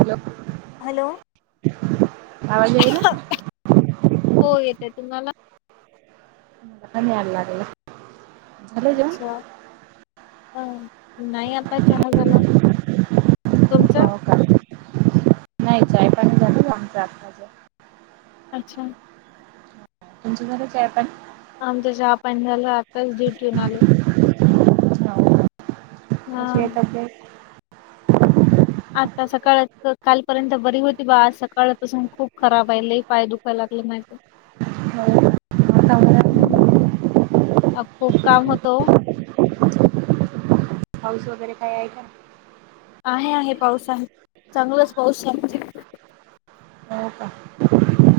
[unintelligible] Hello. [unintelligible] हो येतंय तुम्हाला? मला काय नय आलां बाई. अच्छा. ह नाही आता चहा झाला तुमचं? हो नाही चाय पाणी झालं ना आमच आत्ताच अच्छा! तुमचं, झालं चाय पाणी. आमच चहापाणी झालं आत्ताच डुटीऊन आलो. [unintelligible] [inaudible] कशी आलो हा आहे तब्येत आता सकाळ कालपर्यंत बरी होती बा आज सकाळपासून खूप खराब आहे. लई पाय दुखाय लागलं माझं. हो [unintelligible] [inaudible] [inaudible] [unintelligible] हम् अ खूप काम होत ओ [inaudible] पाऊस वगैरे काय आहे का? आहे, आहे, पाऊस आहे. चांगलाच पाऊस आहे. हो का.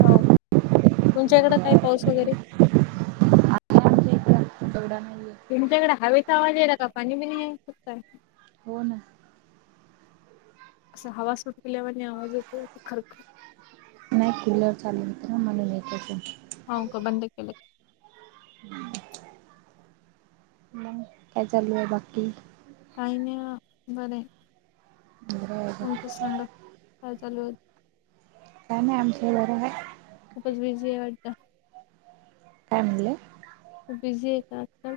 हो तुमच्या इकड काय बरं पाऊस आहे वगैरे, एवढा नाहीय. तुमच्याकडे हवेचा आवाज यायला का पाणी बिनी [inaudible] हे सुत हो ना. असं हवा [inaudible] सुटल्यावर आवाज येत खरख नाही कुलर चालू होती ना म्हणून येत असेल. हो का बंद केले. मग काय चालू आहे बाकी. काही नाही बरं आहे. बरं आहे तुमचं बरं सांगा काय चालू आहे. काही नाही आमच् बर हाय. खूपच बिझी आहे वाटतं. काय म्हणले. खूप बिझी [inaudible] येतात.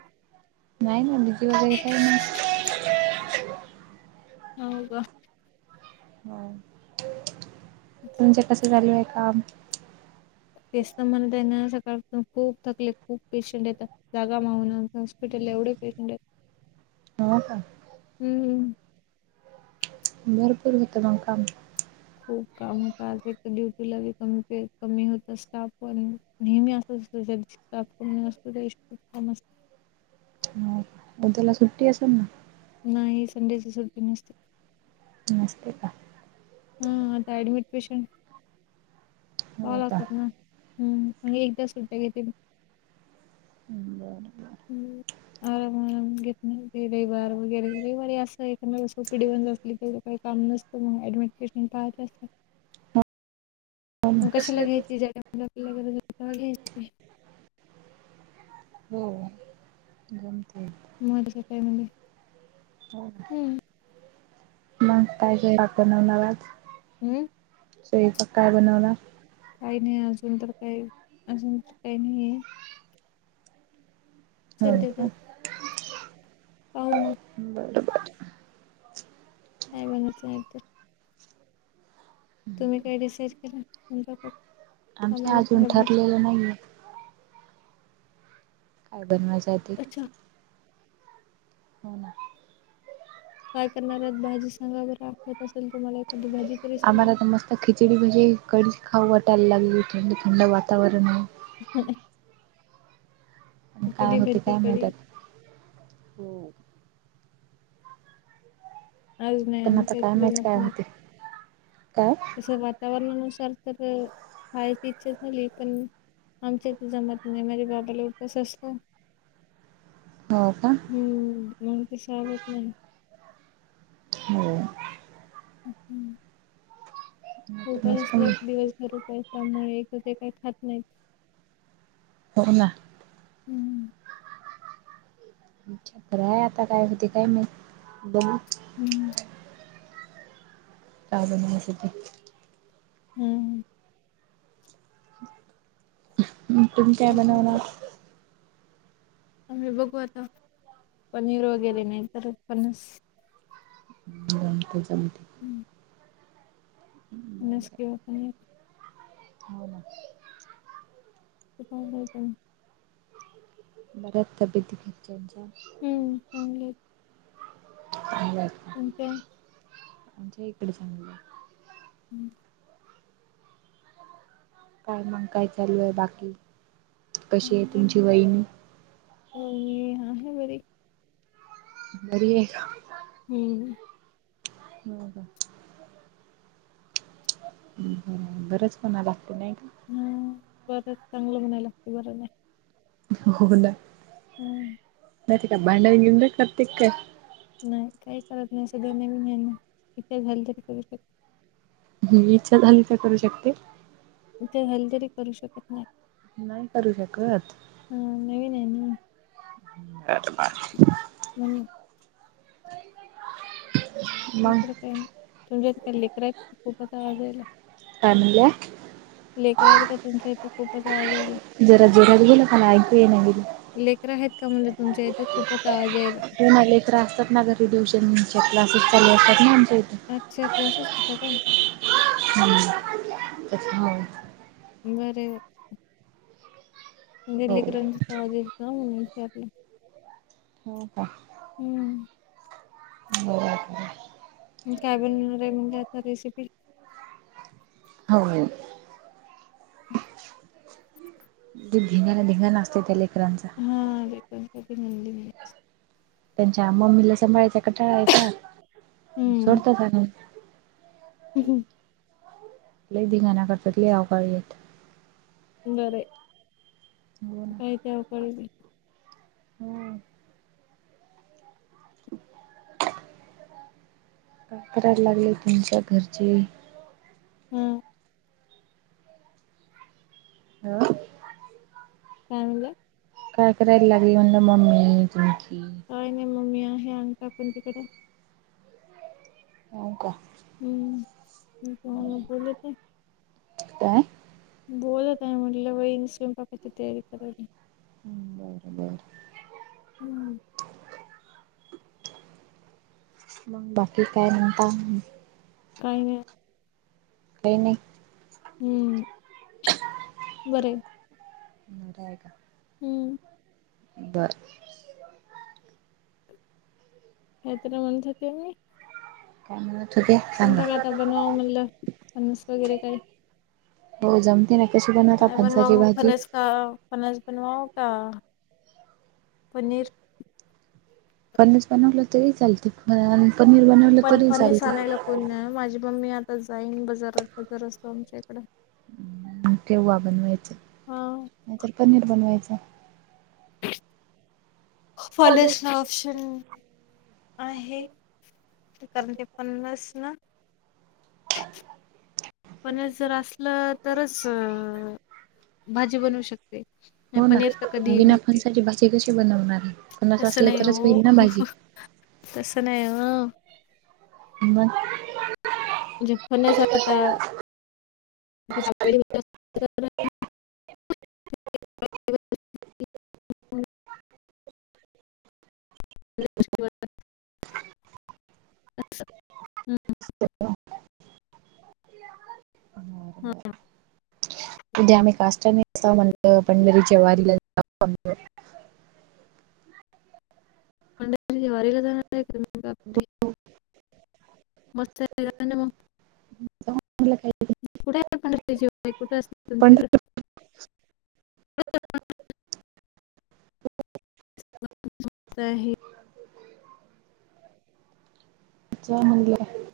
नाही ना भीती वगैरे काही नाही. [unintelligible] [inaudible] हो का ह, तुमच कस झाले आहे काम? तेच म्हणत ना सकाळ [inaudible] खूप थकले, खूप पेशंट येतात. जागा माऊून हॉस्पिटल एवढे पेशंट आहे. हो का? हम्म.. भरपूर होतं ना काम. खूप काम होत आज तर ड्युटीला कमी प कमी होत स्टाफ पण नेहमी अस. [inaudible] असतो देश खूप कम असत [unintelligible] हो, पण त्याला सुट्टी असेल ना? नाही, संडेच सुट्टी नसते. नस्ते का? हा आता ऍडमिट पेशंट हो हॉल का? असतात ना ह.. मी एकदा सुट्ट्या घेततील. ह् बरं, बर, हम्म आराम आराम घेत नाही. रविवार वगैरे रविवारी असं एकमेव ओपीडी बंद असले की काम नसतं मग [inaudible] डमिट पेशंट पाहत हो ना [unintelligible] कशला घ्यायची जादा. आपल्याला गरज असते तवा घ्यायची. हो.. जमते [inaudible] येत. म [unintelligible] का म्हणली मग काय का [unintelligible] [inaudible] नव नवाज हम्म.. [unintelligible] स्वयंपाक काय बनवला? काही नाही अजून तर काही, अजून तर काही नाही आहे. होय का, पाहू मग बरं, बरं [inaudible] काय बनवायचं आहे तर? तुम्ही काही डिसाईज केल? [unintelligible] तुम आम्हाला सांगा भाजी नाही. काय बनवायच आहे ते पप्पाच्या हो ना, काय करणार आहेत भाजी सांगा बर आवडत असेल तुम्हाला एखदी भाजी तरी आम्हाला तर मस्त खिचडी, भजी, कणीस, खाऊ वाटायला लागेल थंड -थंड वातावरण आहे. पण कुठे काय होते भेटते ती काय माहित कडी? आता. हो.. आज नाही आम पण आता काय माहित काय होतंय? काय तसं वातावरणानुसार तर खायची इच्छा झाली. पण आमच्या इथे जमत नाही. माझ्या बाबाला उपवास असतो. हो का? हम्म.. मग सहण होत नाही. हो.. हम्.. उपवास मस्त असला की दिवस भर काही काम नाही, एकतर ते काही खात नाहीत. हो ना. हम्.. छत्र हाय आता काय होते काय माहित, बघू हम्म. [unintelligible] हम् ह. तुम्ही काय बनवणार? आम्ही बघू आता, पनीर वगैरे नाही तर फणस तझ म [unintelligible] हं [unintelligible] फणस किंवा पनीर हो ना. असकम [unintelligible] बऱ्या आहेत तब्येती घरच्यांच्या? हम्म, चांगलेत. चांगल्यात. आणखीन? आमच्या इकडे सांगोला. हं. काय मग काय चालू आहे बाकी, कशी आहे तुमची वहिणी? वहिनी, आहे बरी. बरी आहे का? हम्म. हो का बरंच म्हणा लागतय नाही का? हम्मं, बरंच चांगलं म्हणाय लागतं बरं ना. हो ना हम्म म ती काय भांडण -बिंडान करते की काय? नाही काही करत नाही, असं देणी नाही ना. इथे झाल करू शकत ह, इच्छा झाली तर करू शकते. इच्छा झाली तरी करू शकत नाय नाही करू शकत? हा नवीन हाय नी [unintelligible] हम् [unintelligible] मग दुसरं काय नाही, तुमच्या इकडं काही लेकर आहेत, खूपच आवाज यायला. काय म्हणल्या? लेकर आहेत का तुमच्या इथं खूपच आवाज जरा जोरात बोला, मला ऐकू येईना घरी लेकर आहेत का म्हटल, तुमच्या इथ खूपचं आवाज यायला. होना लेकरं असतात ना घरी, ट्युशनच्या क्लासेस चालू असतात ना आमच्या इथ. अच्छा क्लासेस घेता का? हम्म [unintelligible] [unintelligible] लई हो हो लेकरांचा आवाज येतो ना, म्हणून विचारल. हो का हम्म बरोबरच आहे. काय बनिवणार हाय मग आता रेसिपी? होय त्यो धिंगाणा- धिंगाणा असतय त्या लेकरांचा. हा, लेकरांनसाठी म्हणले मी त्यांच्या मम्मीला सभांळायचा कटाळा आहे का? मग सोडता नाही हं म्म लय धिंगाणा करत्यात, लय अवकाळी आहेत. बरंय हो ना ते अवकाळी हेत हो काय कराय लागले तुमच्या घरची? हम्मं हो काय म्हणला? काय करायला लागल ना मम्मी तुमची? काय नाही मम्मी हाय हे काकूच्या तिकड हो का हम्मं मी तुम्हाला बोले ते. काय? बोलत [inaudible] आहे म्हटलं बाई स्वयंपाकच्या तिथं. [inaudible] हम्म बरं, बरं. हम्म. मग बाकी काय म्हणता? काय नाही. काय नाही. हम्म. बरं [inaudible] [inaudible] नीट हाय का? हम्म. बरं. काय तरी म्हणत होती [inaudible] ना? काय म्हणत होती सांगा? आता बनवावं म्हणलं फणस वगैरे काही. हो जमते ना, कशी बनवता फणसाची भाजी? अं फणस बनवाव का पनीर? [inaudible] फणस बनवलं तरी चालते आम्ही पनीर बनवल. पण फणीस आणायला कोणी नाही, माझी मम्मी आता जाईन बजारात बजार असतो आमच्या इकड. मग केव्हा बनवायचं? हा. नाहीतर पनीर बनवायचं. फणीसला ऑप्शन आहे, तर कारण ते फणसना [inaudible] फणस जर असलं तरचं भाजी बनवू शकते, आणि हो ना पनीर तर कधीही बिना भेटते. फणसाची भाजी कशी बनवणार आहे फणस तसं असलं नाही तरच होईल वो, ना भाजी तसं नाही वो. मग. म्हणजे फणस आता [unintelligible] [inaudible] [unintelligible] [inaudible] तसं हम्म [unintelligible] [inaudible] हा [unintelligible] [inaudible] उद्या आम्ही काष्टा नेसाव म्हणलं पंढरीच्या वारीला [unintelligible] पंढरीच्या वारीला जाणार आहे [inaudible] का पंढरपुरला? मस्त पैकी घालना मग. [unintelligible] [inaudible] कुठंय पंढरीची वारी कुठं असते [unintelligible] [inaudible] तुमच्या हित? [unintelligible] आहे [inaudible] [unintelligible] [inaudible] चिवा म्हणलेला हाय.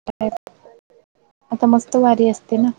[unintelligible] [inaudible] आता मस्त वारी असते ना?